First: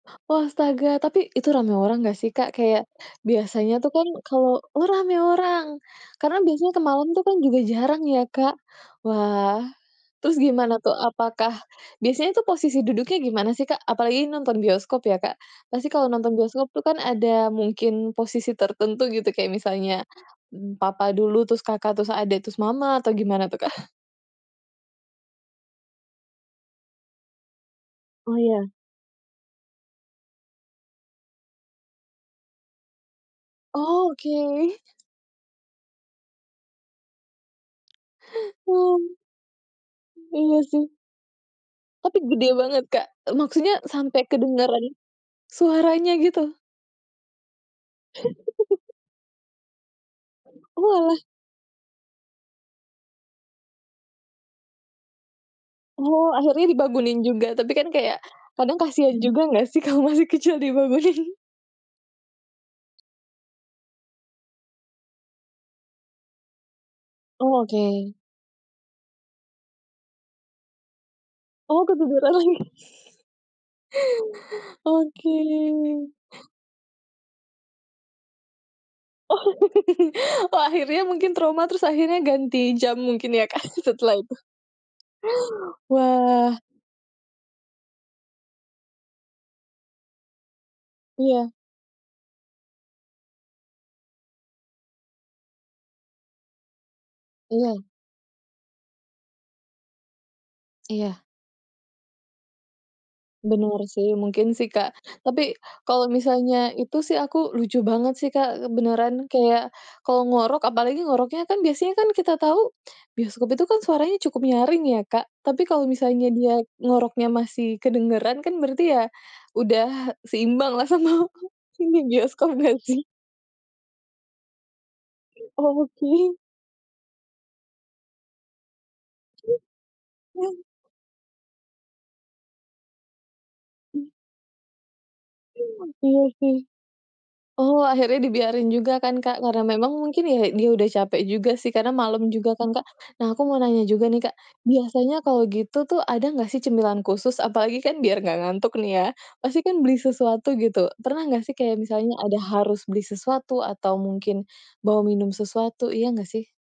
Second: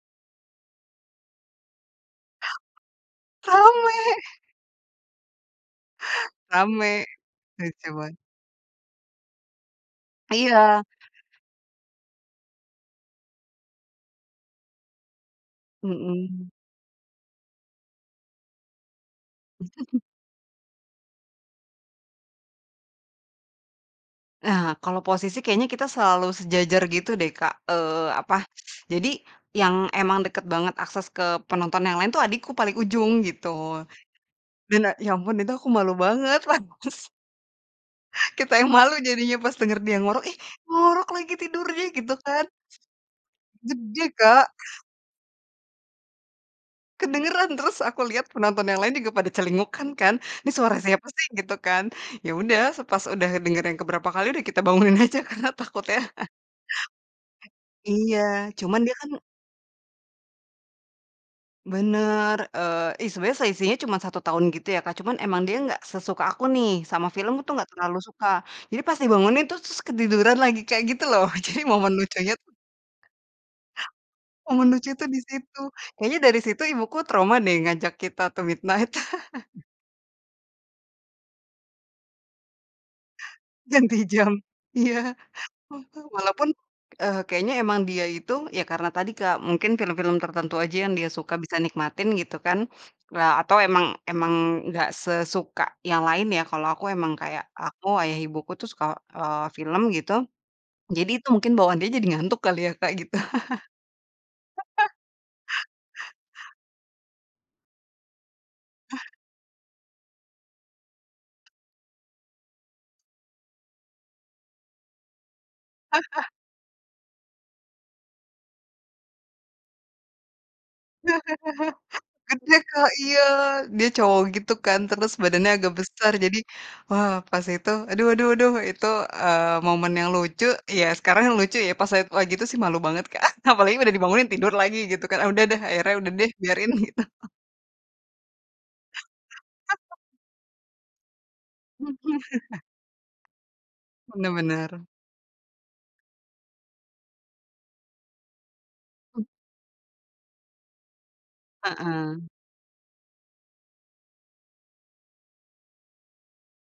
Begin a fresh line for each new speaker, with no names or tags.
Oh astaga, tapi itu ramai orang nggak sih Kak, kayak biasanya tuh
Rame.
kan kalau oh ramai orang, karena biasanya ke
Rame,
malam juga
saya
jarang
coba.
ya, Kak. Wah, terus gimana
Iya.
tuh, apakah biasanya posisi duduknya gimana sih, Kak? Apalagi nonton bioskop ya Kak, pasti kalau nonton
Mhm.
bioskop tuh kan ada mungkin posisi tertentu gitu, kayak misalnya papa dulu, terus Kakak, terus adik terus mama atau gimana tuh, Kak?
Ah, kalo posisi kayaknya kita selalu sejajar gitu deh Kak, eee, apa,
Oh ya.
jadi yang emang deket banget akses ke penonton yang lain tuh adikku paling ujung, gitu.
Oke.
Dan, a ya ampun itu aku malu banget lagus Kita yang malu
Wow.
jadinya pas denger dia ngorok, ih
Iya sih.
ngorok lagi tidurnya, gitu
Tapi
kan.
gede banget, Kak? Maksudnya
Gede,
sampai
Kak.
kedengaran, suaranya gitu?
Kedengeran terus aku liat penonton yang lain juga pada celinguk kan, ini suara siapa
Oalah.
sih gitu kan, yaudah pas udah dengar yang ke berapa kali udah kita bangunin aja karena takutnya
Oh, akhirnya dibangunin juga, tapi kan
iya,
kayak
cuma
kadang
dia kan
kasihan juga nggak sih kalau masih kecil dibangunin.
Benar, eee, ih sebenarnya selisihnya cuman 1 tahun gitu ya Kak, cuman emang dia nggak sesuka aku nih, sama film tuh
Oh,
nggak terlalu
oke.
suka. Jadi pas dibangunin tuh terus ketiduran lagi, kayak gitu loh, jadi
Oh
momen lucunya
ketiduran
tuh
lagi?
Momen lucu tuh di
Oke.
situ, kayaknya dari situ ibuku trauma deh ngajak kita tuh midnight.
Oh. Oh akhirnya mungkin trauma, terus akhirnya ganti jam, mungkin ya Kak,
Ganti
setelah
jam
itu.
iya. Walaupun,
Wah.
eee, kayaknya emang dia itu, ya karena tadi Kak, mungkin film-film tertentu aja yang dia suka
Iya.
bisa nikmatin gitu kan, eee, atau emang emang nggak sesuka yang lain ya, kalau aku emang kayak
Iya.
aku, ayah ibuku tuh suka, eee, film gitu. Jadi
Iya.
itu mungkin bawaan dia jadi ngantuk kali ya Kak gitu.
Benar sih, mungkin sih, Kak. Tapi, kalau misalnya itu sih aku lucu banget sih Kak,
Ah.
beneran kayak kalau ngorok, apalagi ngoroknya kan biasanya kan kita tahu, bioskop itu kan suaranya cukup nyaring ya, Kak. Tapi kalau
Ah
misalnya
ah.
dia ngoroknya masih kedengeran kan, berarti ya udah seimbang lah sama, ini
Kan
bioskop
dia Kak
berarti.
iya, dia cowok, gitu kan. Terus badannya agak besar
Oke.
jadi, wah pas itu, aduh aduh aduh itu, eee, momen yang lucu, ya sekarang lucu ya pas saya lagi itu sih malu banget Kak, apalagi udah dibangunin, tidur lagi gitu kan, udah deh akhirnya udah
Iya
deh,
sih.
biarin gitu.
Oh akhirnya dibiarin juga kan Kak, karena memang mungkin ya, dia udah capek juga sih, karena malam juga kan, Kak. Nah aku mau nanya juga nih
Benar
Kak,
benar.
biasanya kalau gitu tuh ada nggak sih cemilan khusus, apalagi kan biar nggak ngantuk nih ya,
Oh, b
pasti kan beli sesuatu gitu, pernah nggak sih kayak misalnya
Heeh.
ada harus beli sesuatu atau mungkin bawa minum sesuatu, iya nggak sih?